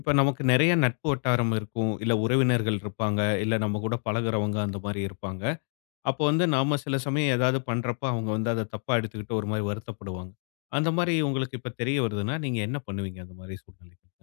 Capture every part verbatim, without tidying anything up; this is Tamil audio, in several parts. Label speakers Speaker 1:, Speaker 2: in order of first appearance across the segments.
Speaker 1: இப்ப நமக்கு நெறைய நட்பு வட்டாரம் இருக்கும். இல்ல உறவினர்கள் இருப்பாங்க. இல்ல நம்ம கூட பழகுறவங்க அந்த மாரி இருப்பாங்க. அப்போ வந்து நாம சில சமயம் ஏதாவது பண்றப்ப அவங்க வந்து அத தப்பா எடுத்துக்கிட்டு ஒரு மாரி வருத்தப்படுவாங்க. அந்த மாரி உங்களுக்கு இப்ப தெரிய வருதுன்னா, நீங்க என்ன பண்ணுவீங்க அந்த மாரி சூழ்நிலைகள்ல?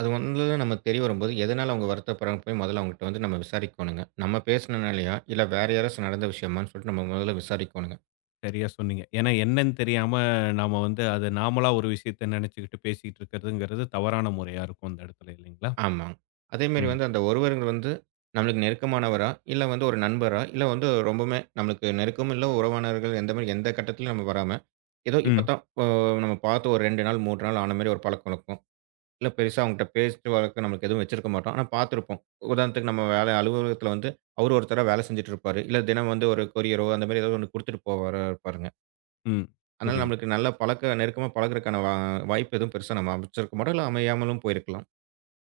Speaker 2: அது முதல்ல நமக்கு தெரிய வரும்போது, எதனால அவங்க வருத்தப்படுறாங்கன்னு போய் முதல்ல அவங்ககிட்ட வந்து நம்ம விசாரிக்கோணுங்க. நம்ம பேசினனாலயா? இல்ல வேற யாராச்சும் நடந்த விஷயமான்னு சொல்லிட்டு நம்ம முதல்ல விசாரிக்கோணுங்க.
Speaker 1: சரியா சொன்னீங்க. ஏன்னா என்னன்னு தெரியாம நாம வந்து அது நாமளா ஒரு விஷயத்த நெனைச்சுக்கிட்டு பேசிட்டு இருக்கிறதுங்கிறது தவறான முறையா இருக்கும் அந்த இடத்துல இல்லைங்களா?
Speaker 2: ஆமாங்க. அதேமாரி
Speaker 1: ம்,
Speaker 2: வந்து அந்த ஒருவருங்கிறது வந்து நம்மளுக்கு நெருக்கமானவரா? இல்ல வந்து ஒரு நண்பரா? இல்ல வந்து ரொம்பவுமே நம்மளுக்கு நெருக்கமும் இல்ல, உறவானவர்கள் எந்த மாரி எந்த கட்டத்திலயும் நம்ம வராம, ஏதோ இப்ப
Speaker 1: ம்,
Speaker 2: தான் ஓ நம்ம பார்த்து ஒரு இரண்டு நாள், மூன்று நாள் ஆன மாரி ஒரு பழக்கவழக்கம். இல்ல பெருசா அவங்கட்ட பேச்சு வழக்கு நம்மளுக்கு எதுவும் வச்சிருக்க மாட்டோம். ஆனா பார்த்துருப்போம். உதாரணத்துக்கு நம்ம வேலை அலுவலகத்துல வந்து, அவரு ஒருத்தரா வேலை செஞ்சுட்டு இருப்பாரு. இல்ல தினம் வந்து ஒரு கொரியரோ, அந்த மாரி ஏதாவது ஒண்ணு குடுத்துட்டு போவாரா இருப்பாருங்க.
Speaker 1: ம்.
Speaker 2: அதனால
Speaker 1: புரியுது.
Speaker 2: நம்மளுக்கு நல்லா பழக்க நெருக்கமா பழகுறதுக்கான வா வாய்ப்பு எதுவும் பெருசா நம்ம அமைச்சிருக்க மாட்டோம். இல்ல அமையாமலும் போயிருக்கலாம்.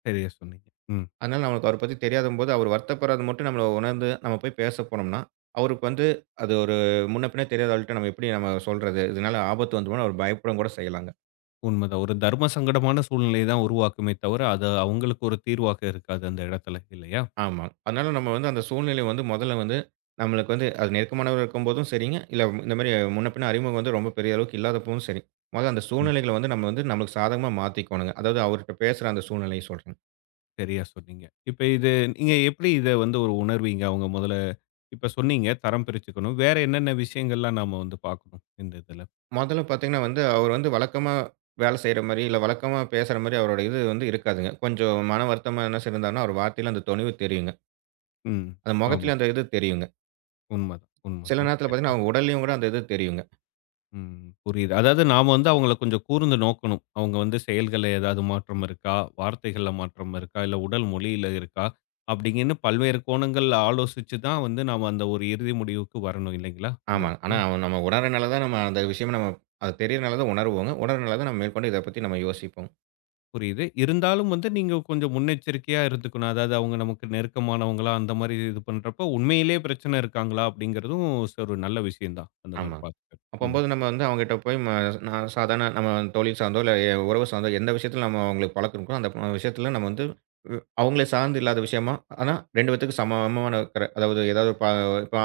Speaker 1: சரியா சொன்னீங்க. ம்.
Speaker 2: அதனால நம்மளுக்கு அவர பத்தி தெரியாதம்போது, அவரு வருத்தப்படுறது மட்டும் நம்மள உணர்ந்து நம்ம போய் பேச போனோம்னா, அவருக்கு வந்து அது ஒரு முன்ன பின்ன தெரியாத ஆள்ட்ட நம்ம எப்படி நம்ம சொல்றது? இதனால ஆபத்து வந்துருமோன்னு அவர் பயப்படவும் கூட செய்யலாங்க.
Speaker 1: உண்மதான். ஒரு தர்ம சங்கடமான சூழ்நிலைய தான் உருவாக்குமே தவிர, அது அவங்களுக்கு ஒரு தீர்வாக இருக்காது அந்த இடத்துல இல்லையா?
Speaker 2: ஆமா. அதனால நம்ம வந்து அந்த சூழ்நிலை வந்து மொதல்ல வந்து நம்மளுக்கு வந்து அது நெருக்கமானவரா இருக்கும்போதும் சரிங்க, இல்ல இந்த மாரி முன்ன பின்ன அறிமுகம் வந்து ரொம்ப பெரிய அளவுக்கு இல்லாதப்பவும் சரி. மொதல்ல அந்த
Speaker 1: ம்.
Speaker 2: சூழ்நிலைகள வந்து நம்ம வந்து நம்மளுக்கு சாதகமா மாத்திக்கோணுங்க. அதாவது அவர்ட்ட பேசுற அந்த சூழ்நிலைய சொல்றேன்.
Speaker 1: சரியா சொன்னீங்க. இப்ப இது நீங்க எப்படி இத வந்து ஒரு உணர்வீங்க? அவங்க முதல்ல இப்ப சொன்னீங்க தரம் பிரிச்சுக்கணும். வேற என்னென்ன விஷயங்கள்லாம் நாம வந்து பார்க்கணும் இந்த இதுல?
Speaker 2: மொதல்ல பாத்தீங்கன்னா வந்து அவர் வந்து வழக்கமா வேல செய்ற மாரி, இல்ல வழக்கமா பேசுற மாரி அவரோட இது வந்து இருக்காதுங்க. கொஞ்சம் மன வருத்தமா என்ன இருந்தாருன்னா, அவர் வார்த்தையில அந்த தொனிவு தெரியுங்க.
Speaker 1: ம்.
Speaker 2: அந்த
Speaker 1: ஆமா.
Speaker 2: முகத்தில அந்த இது தெரியுங்க.
Speaker 1: உண்மதான்,
Speaker 2: சில
Speaker 1: உண்மதான்.
Speaker 2: நேரத்தில
Speaker 1: சரி.
Speaker 2: பாத்தீங்கன்னா, அவங்க உடல்லயும் கூட அந்த இது தெரியுங்க.
Speaker 1: ம். புரியுது. அதாவது நாம வந்து அவங்கள கொஞ்சம் கூர்ந்து நோக்கணும். அவங்க வந்து செயல்கள்ல ஏதாவது மாற்றம் இருக்கா? வார்த்தைகள்ல மாற்றம் இருக்கா? இல்ல உடல் மொழியில இருக்கா? அப்படிங்கன்னு பல்வேறு கோணங்கள்ல ஆலோசிச்சு தான் வந்து நாம அந்த ஒரு இறுதி முடிவுக்கு வரணும் இல்லைங்களா? இந்த
Speaker 2: ஆமாங்க. ஆனா
Speaker 1: இடத்துல.
Speaker 2: அவன் நம்ம உணர்றனால தான் நம்ம அந்த விஷயம் நம்ம அது தெரியறனால தான் உணருவோங்க. உணர்றனால தான் நம்ம மேற்கொண்டு இத பத்தி நம்ம யோசிப்போம்.
Speaker 1: புரியுது. இருந்தாலும் வந்து நீங்க கொஞ்சம் முன்னெச்சரிக்கையா இருந்துக்கணும். அதாவது அவங்க நமக்கு நெருக்கமானவங்களா அந்த மாரி இது பண்றப்ப உண்மையிலேயே பிரச்சனை இருக்காங்களா? அப்படிங்கிறதும் ச- ஒரு நல்ல விஷயம் தான். அந்த மாரி
Speaker 2: ஆமா.
Speaker 1: பார்த்துக்க. ம்.
Speaker 2: அப்பம்போது நம்ம வந்து அவங்ககிட்ட போய் ம நான் சாதாரண நம்ம தொழில் சார்ந்தோ, இல்ல எ உறவு சார்ந்தோ எந்த விஷயத்தில நம்ம அவங்களுக்கு பழக்கறோமோ, அந்த ப விஷயத்தில நம்ம வந்து வ் அவங்கள சார்ந்து இல்லாத விஷயமா, ஆனா ரெண்டு பேத்துக்கும் சமமான இருக்கிற அதாவது ஏதாவது ப இப்ப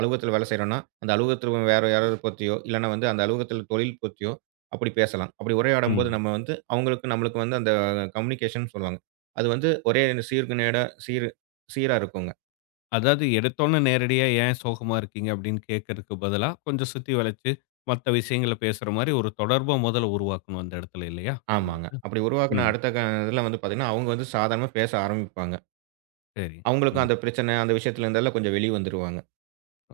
Speaker 2: அலுவலகத்தில வேலை செய்றோம்னா, அந்த அலுவலகத்தில வேற யாராவது பத்தியோ, இல்லன்னா வந்து அந்த அலுவலகத்தில தொழில் பத்தியோ அப்படி பேசலாம். அப்படி உரையாடும்போது
Speaker 1: ம்.
Speaker 2: நம்ம வந்து அவங்களுக்கும் நம்மளுக்கும் வந்து அந்த கம்யூனிகேஷன் சொல்லுவாங்க. அது வந்து ஒரே சீர்கு நேரா சீர் சீரா இருக்குங்க.
Speaker 1: அதாவது எடுத்தோன்னே நேரடியா "ஏன் சோகமா இருக்கீங்க?" அப்படின்னு கேட்கறதுக்கு பதிலா, கொஞ்சம் சுத்தி வளைச்சு, மத்த விஷயங்கள பேசுற மாரி ஒரு தொடர்ப முதல்ல உருவாக்கணும் அந்த இடத்துல இல்லையா? இந்த
Speaker 2: ஆமாங்க.
Speaker 1: இது.
Speaker 2: அப்படி உருவாக்குன
Speaker 1: ம்.
Speaker 2: அடுத்த க இதில வந்து பார்த்தீங்கன்னா, அவங்க வந்து சாதாரணமா பேச ஆரம்பிப்பாங்க.
Speaker 1: சரி.
Speaker 2: அவங்களுக்கும்
Speaker 1: ம்.
Speaker 2: அந்த பிரச்சனை, அந்த விஷயத்துல இருந்தெல்லாம் கொஞ்சம் வெளிய வந்துருவாங்க.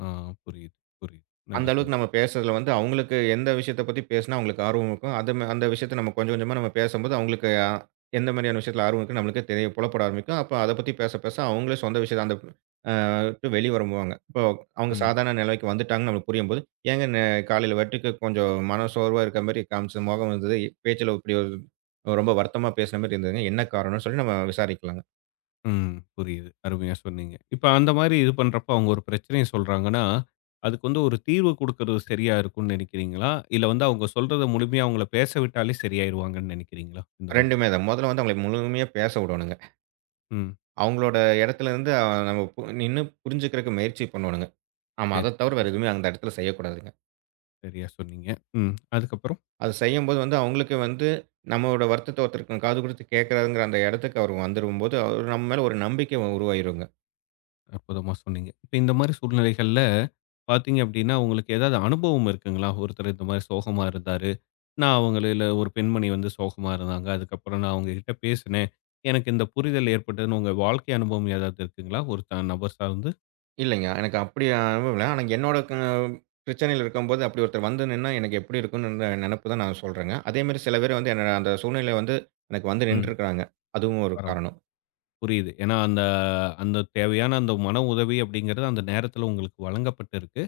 Speaker 1: ஆ புரியுது, புரியுது. நல்லா
Speaker 2: அந்த அளவுக்கு
Speaker 1: சொன்னீங்க.
Speaker 2: நம்ம பேசுறதுல வந்து அவங்களுக்கு எந்த விஷயத்த பத்தி பேசினா அவங்களுக்கு ஆர்வம் இருக்கும். அது ம அந்த விஷயத்த நம்ம கொஞ்சம் கொஞ்சமா நம்ம பேசும்போது அவங்களுக்கு அ எந்த மாரியான விஷயத்துல ஆர்வம் இருக்குன்னு நம்மளுக்கே தெரிய புலப்பட ஆரம்பிக்கும். அப்ப அத பத்தி பேச, பேச அவங்களே சொந்த விஷயத்த அந்த அத விட்டு வெளிய வரும்புவாங்க. இப்போ அவங்க
Speaker 1: ம்.
Speaker 2: சாதாரண நிலைக்கு வந்துட்டாங்கன்னு நம்மளுக்கு புரியும்போது, "ஏங்க நே காலையில வட்டிக்கு கொஞ்சம் மனசோர்வா இருக்க மாரி காமிச்ச முகம் இருந்தது. பேச்சுல இப்படி ஒரு ரொம்ப வருத்தமா பேசின மாரி இருந்ததுங்க. என்ன காரணம்னு?" சொல்லி நம்ம விசாரிக்கலாங்க.
Speaker 1: ம். புரியுது. அருமையா சொன்னீங்க. இப்ப அந்த மாரி இது பண்றப்ப அவங்க ஒரு பிரச்சனைய சொல்றாங்கன்னா, அதுக்கு வந்து ஒரு தீர்வு குடுக்கறது சரியா இருக்கும்னு நினைக்கிறீங்களா? இல்ல வந்து அவங்க சொல்றத முழுமையா அவங்கள பேச விட்டாலே சரியாயிருவாங்கன்னு நினைக்கிறீங்களா? இந்த மாரி.
Speaker 2: ரெண்டுமே தான். முதல்ல வந்து அவங்கள முழுமையா பேச விடணுங்க.
Speaker 1: ம்.
Speaker 2: அவங்களோட இடத்துலேருந்து அ நம்ம பு நின்னு புரிஞ்சுக்கிறக்கு முயற்சி பண்ணணுங்க. ஆமா.
Speaker 1: சரி,
Speaker 2: அத தவிர
Speaker 1: சரி.
Speaker 2: வேற எதுவுமே அந்த இடத்துல செய்யக்கூடாதுங்க.
Speaker 1: சரியா சொன்னீங்க. ம். அதுக்கப்புறம்?
Speaker 2: அது செய்யும்போது வந்து அவங்களுக்கு வந்து நம்மளோட வருத்தத்த ஒருத்தருக்கு காது குடுத்து கேட்கிறாருங்கிற அந்த இடத்துக்கு அவர் வந்துரும்போது, அவர் நம்ம மேல ஒரு நம்பிக்கை உருவாகிருங்க.
Speaker 1: அற்புதமா சொன்னீங்க. இப்ப இந்த மாரி சூழ்நிலைகள்ல பார்த்தீங்க அப்டின்னா, உங்களுக்கு ஏதாவது அனுபவம் இருக்குங்களா? ஒருத்தர் இந்த மாரி சோகமா இருந்தாரு. நான் அவங்களைல ஒரு பெண்மணி வந்து சோகமா இருந்தாங்க. அதுக்கப்புறம் நான் அவங்ககிட்ட பேசினேன். எனக்கு இந்த புரிதல் ஏற்பட்டதுன்னு உங்க வாழ்க்கை அனுபவம் ஏதாவது இருக்குங்களா? ஒரு த நபர் சார்ந்து?
Speaker 2: இல்லைங்க. எனக்கு அப்படி அனுபவம் இல்ல. ஆனா என்னோட க பிரச்சனையில இருக்கும்போது அப்படி ஒருத்தர் வந்து நின்னா எனக்கு எப்படி இருக்கும்னு நெனப்பு தான் நான் சொல்றேங்க. அதேமாரி சில பேர் வந்து என்னோட அந்த சூழ்நிலை வந்து எனக்கு வந்து
Speaker 1: ம்.
Speaker 2: நின்றுருக்கிறாங்க. அதுவும் ஒரு
Speaker 1: பரவால்ல.
Speaker 2: காரணம்.
Speaker 1: புரியுது. ஏன்னா அந்த அந்த தேவையான அந்த மன உதவி அப்டிங்கிறது அந்த நேரத்துல உங்களுக்கு வழங்கப்பட்டிருக்கு.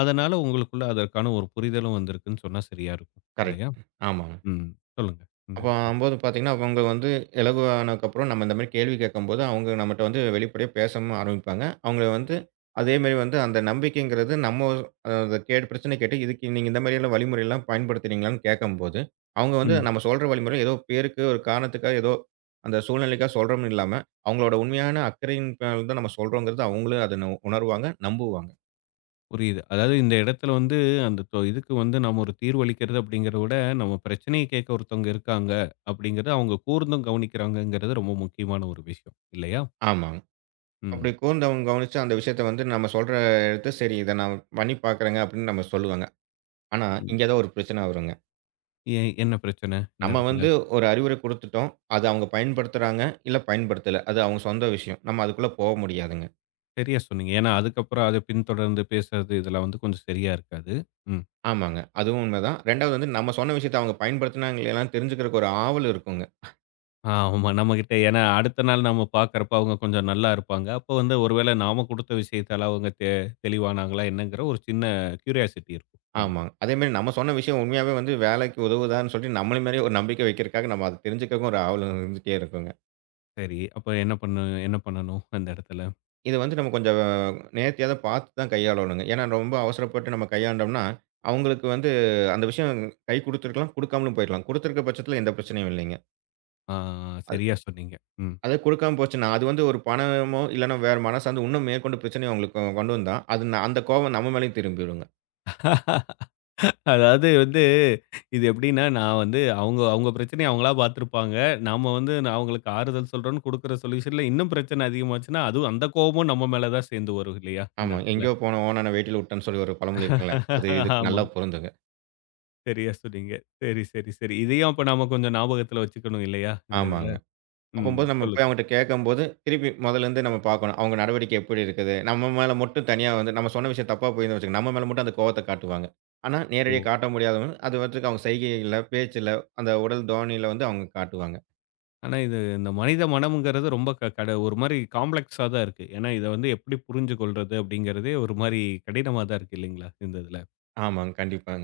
Speaker 1: அதனால உங்களுக்குள்ள அதற்கான ஒரு புரிதலும் வந்திருக்குன்னு சொன்னா சரியா இருக்கும்.
Speaker 2: கரெக்ட்.
Speaker 1: இல்லையா?
Speaker 2: ஆமாங்க.
Speaker 1: ம். சொல்லுங்க.
Speaker 2: அப்ப ஆகும்போது பார்த்தீங்கன்னா, அவங்க வந்து இலகுவானதுக்கப்புறம் நம்ம இந்த மாரி கேள்வி கேட்கும்போது, அவங்க நம்மட்ட வந்து வெளிப்படையா பேசவும் ஆரம்பிப்பாங்க. அவங்கள வந்து அதேமாரி வந்து அந்த நம்பிக்கைங்கிறது நம்ம அ அத கேட்டு பிரச்சனை கேட்டு, இதுக்கு நீங்க இந்த மாரியெல்லாம் வழிமுறைலாம் பயன்படுத்துனீங்களான்னு கேட்கும்போது, அவங்க வந்து
Speaker 1: ம்.
Speaker 2: நம்ம சொல்ற வழிமுறை ஏதோ பேருக்கு ஒரு காரணத்துக்காக ஏதோ அந்த சூழ்நிலைக்காக சொல்றோம்னு இல்லாம, அவங்களோட உண்மையான அக்கறையின் மேல தான் நம்ம சொல்றோங்கிறது அவங்களும் அத ந உணருவாங்க, நம்புவாங்க.
Speaker 1: புரியுது. அதாவது இந்த இடத்துல வந்து அந்த தொ இதுக்கு வந்து நம்ம ஒரு தீர்வளிக்கிறது அப்படிங்கிறத விட, நம்ம பிரச்சனைய கேட்க ஒருத்தவங்க இருக்காங்க அப்படிங்கிறத அவங்க கூர்ந்தும் கவனிக்கிறாங்கங்கிறது ரொம்ப முக்கியமான ஒரு விஷயம். இல்லையா?
Speaker 2: ஆமாங்க. அப்படி
Speaker 1: ம்.
Speaker 2: கூர்ந்தவங்க கவனிச்சு அந்த விஷயத்த வந்து நம்ம சொல்ற எடுத்து, "சரி இத நான் பண்ணி பார்க்குறேங்க" அப்படின்னு நம்ம சொல்லுவாங்க. ஆனா,
Speaker 1: ம்.
Speaker 2: இங்க தான் ஒரு பிரச்சனை வருங்க.
Speaker 1: எ என்ன பிரச்சனை இந்த
Speaker 2: நம்ம
Speaker 1: இடத்துல?
Speaker 2: வந்து ஒரு அறிவுரை குடுத்துட்டோம். அத அவங்க பயன்படுத்துறாங்க, இல்ல பயன்படுத்தல. அது அவங்க சொந்த விஷயம். நம்ம அதுக்குள்ள போ முடியாதுங்க.
Speaker 1: சரியா சொன்னீங்க. ஏன்னா அதுக்கப்புறம் அத பின்தொடர்ந்து பேசுறது இதெல்லாம் வந்து கொஞ்சம் சரியா இருக்காது. ம்.
Speaker 2: ஆமாங்க. அதுவும் உண்மதான். இரண்டாவது வந்து நம்ம சொன்ன விஷயத்த அவங்க பயன்படுத்துனாங்க இல்லையான்னு தெரிஞ்சுக்கிறக்கு ஒரு ஆவல் இருக்குங்க.
Speaker 1: ஆமா நம்மகிட்ட ஏன்னா அடுத்த நாள் நம்ம பார்க்கறப்ப அவங்க கொஞ்சம் நல்லா இருப்பாங்க. அப்போ வந்து ஒருவேள நாம குடுத்த விஷயத்தால அவங்க தெ தெளிவானாங்களா என்னங்கிற ஒரு சின்ன கியூரியாசிட்டி இருக்கும் நமக்கு.
Speaker 2: ஆமாங்க. அதேமாரி நம்ம சொன்ன விஷயம் உண்மையாவே வந்து வேலைக்கு உதவுதான்னு சொல்லி நம்மள மாரியே ஒரு நம்பிக்கை வைக்கிறக்காக நம்ம அத தெரிஞ்சுக்கிறக்கும் ஒரு ஆவல் இருந்துட்டே இருக்குங்க.
Speaker 1: சரி. அப்ப என்ன பண்ண என்ன பண்ணணும் அந்த இடத்துல?
Speaker 2: இது வந்து நம்ம கொஞ்சம் நேர்த்தியா தான் பார்த்து தான் கையாளணுங்க. ஏன்னா ரொம்ப அவசரப்பட்டு நம்ம கையாண்டோம்னா, அவங்களுக்கு வந்து அந்த விஷயம் கை குடுத்துருக்கலாம், குடுக்காமலும் போயிரலாம். குடுத்துருக்க பட்சத்தில எந்த பிரச்சனையும் இல்லைங்க.
Speaker 1: ஆ
Speaker 2: அது
Speaker 1: சரியா சொன்னீங்க. ம்.
Speaker 2: அது குடுக்காம போச்சுன்னா, அது வந்து ஒரு பணமோ, இல்லன்னா வேற மனசார்ந்த இன்னும் மேற்கொண்டு பிரச்சனைய அவங்களுக்கு கொ- கொண்டு வந்தா, அது ந அந்த கோவம் நம்ம மேலயும் திரும்பிருங்க.
Speaker 1: அதாவது வந்து இது எப்படின்னா, நான் வந்து அவங்க அவங்க பிரச்சனைய அவங்களா பார்த்துருப்பாங்க. நாம வந்து நான் அவங்களுக்கு ஆறுதல் சொல்றோம்ன்னு குடுக்குற சொல்யூஷன்ல இன்னும் பிரச்சனை அதிகமாச்சுன்னா, அதுவும் அந்த கோவமும் நம்ம மேல தான் சேர்ந்து வரும் இல்லையா? இந்த
Speaker 2: ஆமா.
Speaker 1: இடத்துல.
Speaker 2: எங்கேயோ போன ஓநான வேட்டில விட்டான்னு சொல்லி ஒரு பழமொழி இருக்குல்ல. அது இதுக்கு நல்லா
Speaker 1: ஆமாங்க.
Speaker 2: பொருந்துங்க.
Speaker 1: சரியா சொன்னீங்க. சரி, சரி, சரி. இதையும் அப்ப நாம கொஞ்சம் ஞாபகத்துல வச்சுக்கணும் இல்லையா? இந்த இதுல.
Speaker 2: ஆமாங்க.
Speaker 1: ம்.
Speaker 2: அப்பம்போது நம்ம போய்
Speaker 1: சொல்லுங்க.
Speaker 2: அவங்கட்ட கேட்கும்போது, திருப்பி மொதல்லேருந்து நம்ம பார்க்கணும். அவங்க நடவடிக்கை எப்படி இருக்குது? நம்ம மேல மட்டும் தனியா வந்து நம்ம சொன்ன விஷயம் தப்பா போயிருந்தா வச்சுக்கங்க, நம்ம மேல மட்டும் அந்த கோவத்த காட்டுவாங்க. ஆனா, நேரடியா
Speaker 1: ஓ!
Speaker 2: காட்ட முடியாதவங்க, அது பாட்டுக்கு அவங்க செய்கைகள்ல, பேச்சுல, அந்த உடல் தோணியில வந்து அவங்க காட்டுவாங்க.
Speaker 1: ஆனா, இது இந்த மனித மனம்ங்கிறது ரொம்ப க கட ஒரு மாரி காம்ப்ளக்ஸா தான் இருக்கு. ஏன்னா, இத வந்து எப்படி புரிஞ்சு கொள்றது அப்படிங்கிறதே ஒரு மாரி கடினமா தான் இருக்கு இல்லைங்களா? இந்த இதுல.
Speaker 2: ஆமாங்க. கண்டிப்பா.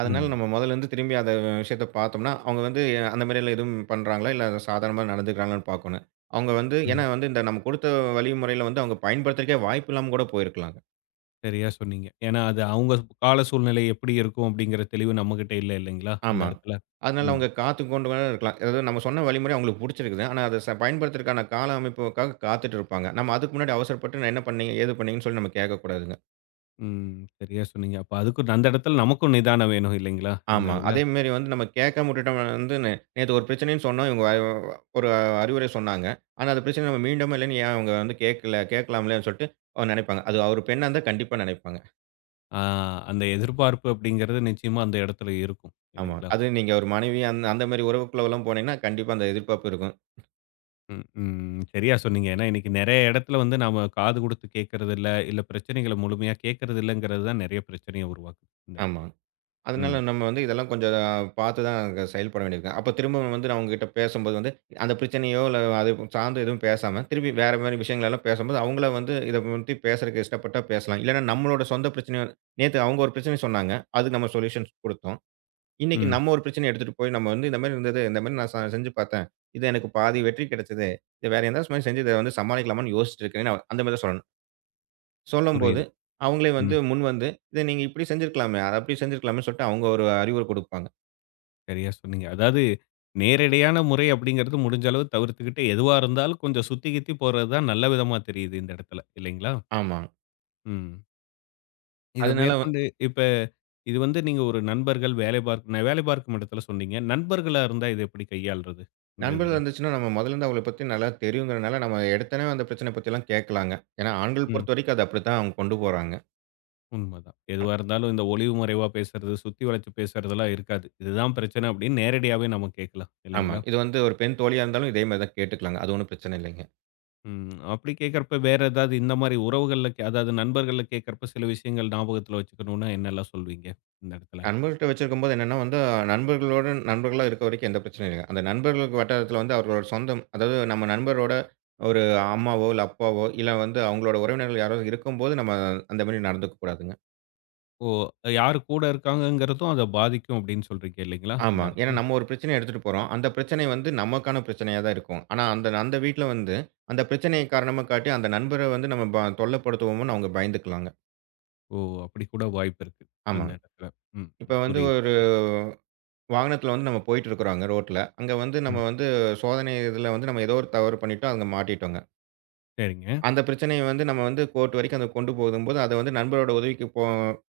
Speaker 2: அதனால
Speaker 1: ம்.
Speaker 2: நம்ம மொதல்லேருந்து திரும்பி அந்த விஷயத்த பார்த்தோம்னா, அவங்க வந்து அந்த மாரிலாம் எதுவும் பண்றாங்களா? இல்ல சாதாரணமா நடந்துக்கிறாங்களான்னு பார்க்கணும். அவங்க வந்து
Speaker 1: ம்.
Speaker 2: ஏன்னா வந்து இந்த நம்ம கொடுத்த வழிமுறையில வந்து அவங்க பயன்படுத்துறதுக்கே வாய்ப்பு இல்லாம கூட போயிருக்கலாங்க.
Speaker 1: சரியா சொன்னீங்க. ஏன்னா, அது அவங்க கால சூழ்நிலை எப்படி இருக்கும் அப்படிங்கிற தெளிவு நம்மகிட்ட இல்ல இல்லைங்களா? அந்த
Speaker 2: ஆமா.
Speaker 1: இடத்துல.
Speaker 2: அதனால
Speaker 1: ம்.
Speaker 2: அவங்க காத்து கொண்டு கூட இருக்கலாம். அதாவது நம்ம சொன்ன வழிமுறை அவங்களுக்கு புடிச்சிருக்குது. ஆனா அத ச பயன்படுத்துறதுக்கான கால அமைப்புக்காக காத்துட்டு இருப்பாங்க. நம்ம அதுக்கு முன்னாடி அவசரப்பட்டு நான் என்ன பண்ணீங்க? ஏது பண்ணீங்கன்னு சொல்லி நம்ம கேட்கக்கூடாதுங்க.
Speaker 1: ம். சரியா சொன்னீங்க. அப்ப அதுக்கும் அந்த இடத்துல நமக்கும் நிதானம் வேணும் இல்லைங்களா? இந்த
Speaker 2: ஆமா.
Speaker 1: இதுல.
Speaker 2: அதேமாரி வந்து நம்ம கேட்காம விட்டுட்டோம்னா வந்து, நே நேத்து ஒரு பிரச்சனைன்னு சொன்னோம். இவங்க வ ஒரு அறிவுரை சொன்னாங்க. ஆனா அந்த பிரச்சனை நம்ம மீண்டோமா இல்லன்னு ஏன் அவங்க வந்து கேட்கல கேட்கலாம்லன்னு சொல்லிட்டு அவங்க நெனைப்பாங்க. அது அவரு பெண்ணா இருந்தா கண்டிப்பா நெனைப்பாங்க.
Speaker 1: ஆ அந்த எதிர்பார்ப்பு அப்படிங்கிறது நிச்சயமா அந்த இடத்துல இருக்கும்.
Speaker 2: ஆமா.
Speaker 1: இல்லைங்களா?
Speaker 2: அது நீங்க ஒரு மனைவி அந்த அந்த மாரி உறவுக்குள்ளலாம் போனீங்கன்னா, கண்டிப்பா அந்த எதிர்பார்ப்பு இருக்கும்.
Speaker 1: ம், ம். சரியா சொன்னீங்க. ஏன்னா, இன்னைக்கு நெறைய இடத்துல வந்து நாம காது குடுத்து கேட்கறதில்ல, இல்ல பிரச்சனைகள முழுமையா கேட்கறதில்லங்கிறது தான் நெறைய பிரச்சனைய உருவாக்குது இந்த
Speaker 2: ஆமா.
Speaker 1: இடத்துல.
Speaker 2: அதனால
Speaker 1: ம்,
Speaker 2: நம்ம வந்து இதெல்லாம் கொஞ்சம் பார்த்து தான் அங்க செயல்பட வேண்டியிருக்கு. அப்ப திரும்பவும் வந்து நான் உங்ககிட்ட பேசும்போது வந்து, அந்த பிரச்சனையோ இல்ல அது சார்ந்து எதுவும் பேசாம, திருப்பி வேற மாரி விஷயங்கள் எல்லாம் பேசும்போது, அவங்கள வந்து இத பத்தி பேசுறதுக்கு இஷ்டப்பட்டா பேசலாம். இல்லன்னா நம்மளோட சொந்த பிரச்சனைய நேத்து அவங்க ஒரு பிரச்சனை சொன்னாங்க. அதுக்கு நம்ம சொல்யூஷன்ஸ் குடுத்தோம். இன்னைக்கு
Speaker 1: ம்.
Speaker 2: நம்ம ஒரு பிரச்சனைய எடுத்துட்டு போய் நம்ம வந்து இந்த மாரி இருந்தது. இந்த மாரி நான் ச செஞ்சு பார்த்தேன். இது எனக்கு பாதி வெற்றி கிடைச்சது. இது வேற எந்த மாரி செஞ்சு இத வந்து சமாளிக்கலாமான்னு யோசிச்சிட்டு இருக்கேன்னு அந்த மாரி தான் சொல்லணும். சொல்லும்போது,
Speaker 1: புரியுது.
Speaker 2: அவங்களே
Speaker 1: ம்.
Speaker 2: வந்து முன் வந்து, "இத நீங்க இப்படி செஞ்சிருக்கலாமே, அத அப்படி செஞ்சிருக்கலாமே" சொல்லிட்டு அவங்க ஒரு அறிவுரை குடுப்பாங்க.
Speaker 1: சரியா சொன்னீங்க. அதாவது நேரடியான முறை அப்படிங்கிறது முடிஞ்ச அளவு தவிர்த்துக்கிட்டு, எதுவா இருந்தாலும் கொஞ்சம் சுத்தி கித்தி போறது தான் நல்ல விதமா தெரியுது இந்த இடத்துல. இல்லைங்களா?
Speaker 2: ஆமாங்க.
Speaker 1: ம். இத
Speaker 2: அதனால வ
Speaker 1: மேற்கொண்டு இப்ப இது வந்து நீங்க ஒரு நண்பர்கள் வேலை பார்க் வேலை பார்க்கும் இடத்துல சொன்னீங்க. நண்பர்களா இருந்தா இத எப்படி கையாள்றது? இந்த
Speaker 2: நண்பர்கள்
Speaker 1: இதுல?
Speaker 2: இருந்துச்சுன்னா, நம்ம முதல்ல இருந்து அவங்கள பத்தி நல்லா தெரியுங்கிறனால, நம்ம எடுத்தோனே அந்த பிரச்சனை பத்திலாம் கேட்கலாங்க. ஏன்னா, ஆண்கள்
Speaker 1: ம்.
Speaker 2: பொறுத்தவரைக்கும் அது அப்படித்தான் அவங்க கொண்டு போறாங்க.
Speaker 1: உண்மதான். எதுவா இருந்தாலும் இந்த ஒளிவு மறைவா பேசுறது, சுத்தி வளைச்சு பேசுறதெல்லாம் இருக்காது. இதுதான் பிரச்சனை அப்படின்னு நேரடியாவே நம்ம கேட்கலாம். இல்லைங்களா?
Speaker 2: ஆமாங்க. இது வந்து ஒரு பெண் தோழியா இருந்தாலும் இதே மாரி தான் கேட்டுக்கலாங்க. அது ஒண்ணும் பிரச்சனை இல்லைங்க.
Speaker 1: ம். அப்படி கேட்கறப்ப வேற ஏதாவது இந்த மாரி உறவுகள்ல கே அதாவது நண்பர்கள்ல கேட்கறப்ப சில விஷயங்கள் ஞாபகத்துல வச்சுக்கணும்னா என்னெல்லாம் சொல்வீங்க இந்த இடத்துல?
Speaker 2: நண்பர்கள்ட்ட வச்சிருக்கும்போது என்னன்னா வந்து, நண்பர்களோட நண்பர்களா இருக்க வரைக்கும் எந்த பிரச்சனையும் இல்ல. அந்த நண்பர்களுக்கு வட்டாரத்தில வந்து அவர்களோட சொந்தம், அதாவது நம்ம நண்பரோட ஒரு அம்மாவோ, இல்ல அப்பாவோ, இல்ல வந்து அவங்களோட உறவினர்கள் யாராவது இருக்கும்போது நம்ம அந்த மாரி நடந்துக்க கூடாதுங்க.
Speaker 1: ஓ! யாரு கூட இருக்காங்கங்கிறதும் அத பாதிக்கும் அப்படின்னு சொல்றீங்க இல்லைங்களா? அந்த
Speaker 2: ஆமா. ஏன்னா
Speaker 1: இடத்துல.
Speaker 2: நம்ம ஒரு பிரச்சனைய எடுத்துட்டு போறோம். அந்த பிரச்சனை வந்து நமக்கான பிரச்சனையா தான் இருக்கும். ஆனா அந்த அந்த வீட்ல வந்து அந்த பிரச்சனைய காரணமா காட்டி அந்த நண்பர வந்து நம்ம ப தொல்லைப்படுத்துவோம்ன்னு அவங்க பயந்துக்கலாங்க.
Speaker 1: ஓ! அப்படி கூட வாய்ப்பு இருக்கு. அந்த
Speaker 2: ஆமாங்க.
Speaker 1: இடத்துல. ம்.
Speaker 2: இப்ப
Speaker 1: ம்.
Speaker 2: வந்து
Speaker 1: புரியுது.
Speaker 2: ஒரு வாகனத்தில வந்து நம்ம போயிட்டுருக்குறோங்க ரோட்ல. அங்க வந்து
Speaker 1: ம்.
Speaker 2: நம்ம வந்து சோதனை இதில வந்து நம்ம ஏதோ ஒரு தவறு பண்ணிட்டோம். அங்க மாட்டிட்டோங்க.
Speaker 1: சரிங்க.
Speaker 2: அந்த பிரச்சனைய வந்து நம்ம வந்து கோர்ட் வரைக்கும் அத கொண்டு போகும்போது, அத வந்து நண்பரோட உதவிக்கு போ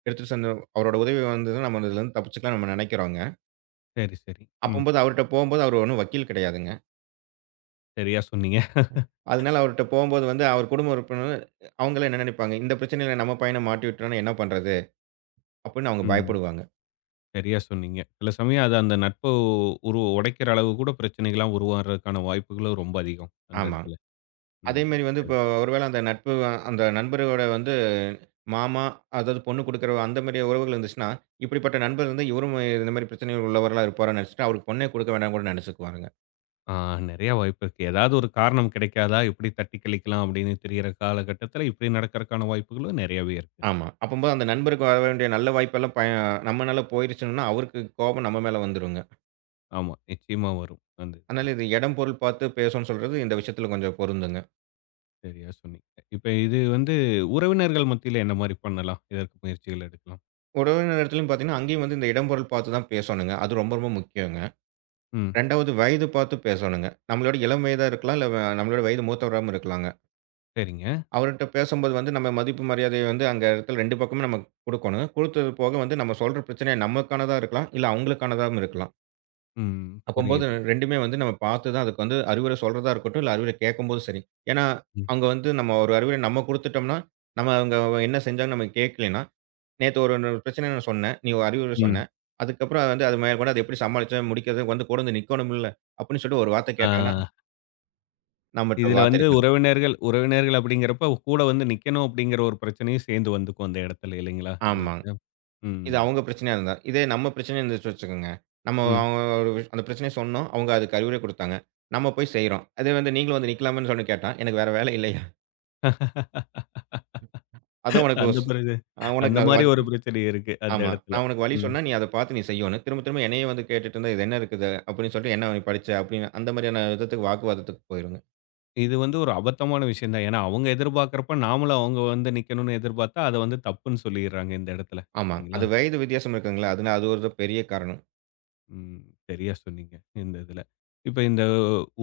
Speaker 2: எடுத்துட்டு சென்று அவரோட உதவி வந்ததுன்னா நம்ம இதுலருந்து தப்பிச்சுக்கலாம்னு நம்ம நெனைக்கிறோங்க.
Speaker 1: சரி, சரி. ம்.
Speaker 2: அப்பம்போது அவர்ட்ட போம்போது அவர் ஒண்ணும் வக்கீல் கிடையாதுங்க.
Speaker 1: சரியா சொன்னீங்க.
Speaker 2: அதனால அவர்ட்ட போம்போது வந்து அவர் குடும்ப உறுப்பினர் அவங்களே என்ன நெனைப்பாங்க? இந்த பிரச்சனையில நம்ம பையன மாட்டி விட்டோம்னா என்ன பண்றது? அப்படின்னு அவங்க
Speaker 1: ம்.
Speaker 2: பயப்படுவாங்க.
Speaker 1: சரியா சொன்னீங்க. சில சமயம் அது அந்த நட்ப உரு உடைக்கிற அளவு கூட பிரச்சனைகளா உருவாறதுக்கான வாய்ப்புகளும் ரொம்ப அதிகம் அந்த
Speaker 2: ஆமா.
Speaker 1: இடத்துல.
Speaker 2: அதே
Speaker 1: ம்.
Speaker 2: மாரி வந்து
Speaker 1: சரி.
Speaker 2: இப்போ ஒருவேள அந்த நட்பு அந்த நண்பரோட வந்து மாமா, அதாவது பொண்ணு குடுக்குற அந்த மாரி உறவுகள் இருந்துச்சுன்னா, இப்படிப்பட்ட நண்பர் வந்து இவரும் இந்த மாரி பிரச்சனைகள் உள்ளவரா இருப்பாருன்னு நினைச்சுட்டு, அவருக்கு பொண்ணே குடுக்க வேண்டாம்ன்னு கூட நினைச்சுக்குவாருங்க.
Speaker 1: ஆ நெறைய வாய்ப்பு இருக்கு. ஏதாவது ஒரு காரணம் கிடைக்காதா, எப்படி தட்டி கழிக்கலாம் அப்படின்னு தெரியிற காலகட்டத்தில இப்படி நடக்கறக்கான வாய்ப்புகளும் நெறையாவே இருக்கு.
Speaker 2: ஆமா. அப்பம்போது அந்த நண்பருக்கு வர வேண்டிய நல்ல வாய்ப்பெல்லாம் ப நம்மனால போயிருச்சுன்னா, அவருக்கு கோபம் நம்ம மேல வந்துருங்க.
Speaker 1: ஆமா, நிச்சயமா வரும். அந்த இதுல.
Speaker 2: அதனால இது இடம், பொருள் பார்த்து பேசணும்னு சொல்றது இந்த விஷயத்துல கொஞ்சம் பொருந்துங்க.
Speaker 1: சரியா சொன்னீங்க. இப்ப இது வந்து உறவினர்கள் மத்தியில என்ன மாரி பண்ணலாம்? இதற்கு முயற்சிகள் எடுக்கலாம்?
Speaker 2: உறவினர் இடத்துலயும் பார்த்தீங்கன்னா, அங்கேயும் வந்து இந்த இடம், பொருள் பார்த்து தான் பேசணுங்க. அது ரொம்ப ரொம்ப முக்கியங்க.
Speaker 1: ம்.
Speaker 2: இரண்டாவது வயது பார்த்து பேசணுங்க. நம்மளோட இளம் வயதா இருக்கலாம், இல்ல நம்மளோட வயது மூத்தவராவும் இருக்கலாங்க.
Speaker 1: சரிங்க.
Speaker 2: அவர்ட்ட பேசும்போது வந்து நம்ம மதிப்பு, மரியாதைய வந்து அங்க இடத்துல ரெண்டு பக்கமும் நம்ம குடுக்கணும். குடுத்தது போக வந்து நம்ம சொல்ற பிரச்சனை நமக்கானதா இருக்கலாம். இல்ல அவங்களுக்கானதாவும் இருக்கலாம்.
Speaker 1: ம்.
Speaker 2: அப்பம்போது
Speaker 1: புரியுது.
Speaker 2: ரெண்டுமே வந்து நம்ம பார்த்து தான் அதுக்கு வந்து அறிவுரை சொல்றதா இருக்கட்டும், இல்ல அறிவுரை கேட்கும்போதும் சரி. ஏன்னா,
Speaker 1: ம்.
Speaker 2: அங்க வந்து நம்ம ஒரு அறிவுரை நம்ம குடுத்துட்டோம்னா, நம்ம அவங்க என்ன செஞ்சாங்கன்னு நம்ம கேட்கலைன்னா, நேத்து ஒரு ஒரு பிரச்சனை நான் சொன்னேன். நீ ஒரு அறிவுரை
Speaker 1: ம்.
Speaker 2: சொன்ன. அதுக்கப்புறம் அது வந்து அது மேற்கொண்டு அது எப்படி சமாளிச்சேன், முடிக்கிறது வந்து கூட வந்து நிக்கணும்ல. அப்படின்னு சொல்லிட்டு ஒரு வார்த்தை
Speaker 1: ஆ.
Speaker 2: கேட்டாங்கன்னா, நம்மட்ட
Speaker 1: இதுல
Speaker 2: வார்த்தை
Speaker 1: வந்து
Speaker 2: இருக்காது.
Speaker 1: உறவினர்கள் உறவினர்கள் அப்படிங்கிறப்ப, கூட வந்து நிக்கணும் அப்படிங்கிற ஒரு பிரச்சனையும் சேர்ந்து வந்துக்கும் அந்த இடத்துல இல்லைங்களா? இந்த
Speaker 2: ஆமா.
Speaker 1: இதுல.
Speaker 2: இது
Speaker 1: ம்,
Speaker 2: அவங்க பிரச்சனையா இருந்தா. இதே நம்ம பிரச்சனையா இருந்துச்சு வச்சுக்கோங்க. நம்ம
Speaker 1: ம்.
Speaker 2: அவங்க ஒரு விஷ் அந்த பிரச்சனைய சொன்னோம். அவங்க அதுக்கு அறிவுரை குடுத்தாங்க. நம்ம போய் செய்றோம். அதே வந்து நீங்களும் வந்து நிக்கலாமான்னு சொல்லி கேட்டா, எனக்கு வேற வேலை இல்லையா? அதான் உனக்கு
Speaker 1: அந்த
Speaker 2: ஒரு ஸ்
Speaker 1: பிறகு
Speaker 2: அ உனக்கு
Speaker 1: அந்த
Speaker 2: நான்
Speaker 1: மாரி
Speaker 2: வழி
Speaker 1: ஒரு பிரச்சனை இருக்கு அந்த
Speaker 2: ஆமா.
Speaker 1: இடத்துல.
Speaker 2: நான் உனக்கு வழி
Speaker 1: ம்.
Speaker 2: சொன்னா, நீ அத பார்த்து நீ செய்யணும். திரும்ப திரும்ப என்னையே வந்து கேட்டுட்டு இருந்தா, இது என்ன இருக்குது? அப்படின்னு சொல்லிட்டு, என்ன நீ படிச்ச? அப்படின்னு அந்த மாரியான விதத்துக்கு வாக்குவாதத்துக்கு போயிருங்க.
Speaker 1: இது வந்து ஒரு அபத்தமான விஷயம் தான். ஏன்னா அவங்க எதிர்பார்க்கிறப்ப, நாமளும் அவங்க வந்து நிக்கணும்னு எதிர்பார்த்தா, அத வந்து தப்புன்னு சொல்லிர்றாங்க இந்த இடத்துல.
Speaker 2: ஆமா.
Speaker 1: இல்லைங்களா?
Speaker 2: அது வயது வித்தியாசம் இருக்குங்களா? அதனால அது ஒரு பெரிய காரணம்.
Speaker 1: ம். சரியா சொன்னீங்க. இந்த இதுல. இப்ப இந்த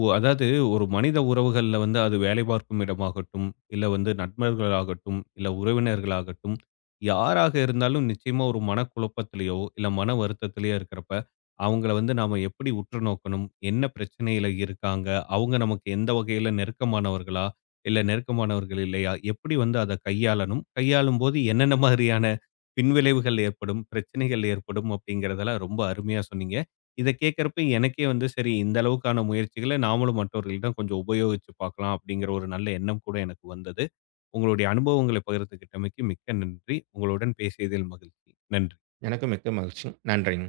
Speaker 1: ஒ அதாவது ஒரு மனித உறவுகள்ல வந்து அது வேலை பார்க்கும் இடமாகட்டும், இல்ல வந்து நண்பர்களாகட்டும், இல்ல உறவினர்களாகட்டும், யாராக இருந்தாலும் நிச்சயமா ஒரு மனக்குழப்பத்திலயோ, இல்ல மன வருத்தத்திலயோ இருக்கிறப்ப, அவங்கள வந்து நாம எப்படி உற்று நோக்கணும்? என்ன பிரச்சனையில இருக்காங்க? அவங்க நமக்கு எந்த வகையில நெருக்கமானவர்களா? இல்ல நெருக்கமானவர்கள் இல்லையா? எப்படி வந்து அத கையாளணும்? கையாளும்போது என்னென்ன மாதிரியான பின்விளைவுகள் ஏற்படும்? பிரச்சனைகள் ஏற்படும்? அப்படிங்கிறதெல்லாம் ரொம்ப அருமையா சொன்னீங்க. இத கேட்கிறப்ப எனக்கே வந்து சரி இந்த அளவுக்கான முயற்சிகள நாமளும் மற்றவர்களிடம் கொஞ்சம் உபயோகிச்சு பார்க்கலாம் அப்படிங்கிற ஒரு நல்ல எண்ணம் கூட எனக்கு வந்தது. உங்களுடைய அனுபவங்களை பகிர்ந்துகிட்டமைக்கு மிக்க நன்றி. உங்களுடன் பேசியதில் மகிழ்ச்சி. நன்றி.
Speaker 2: எனக்கும் மிக்க மகிழ்ச்சி. நன்றிங்க.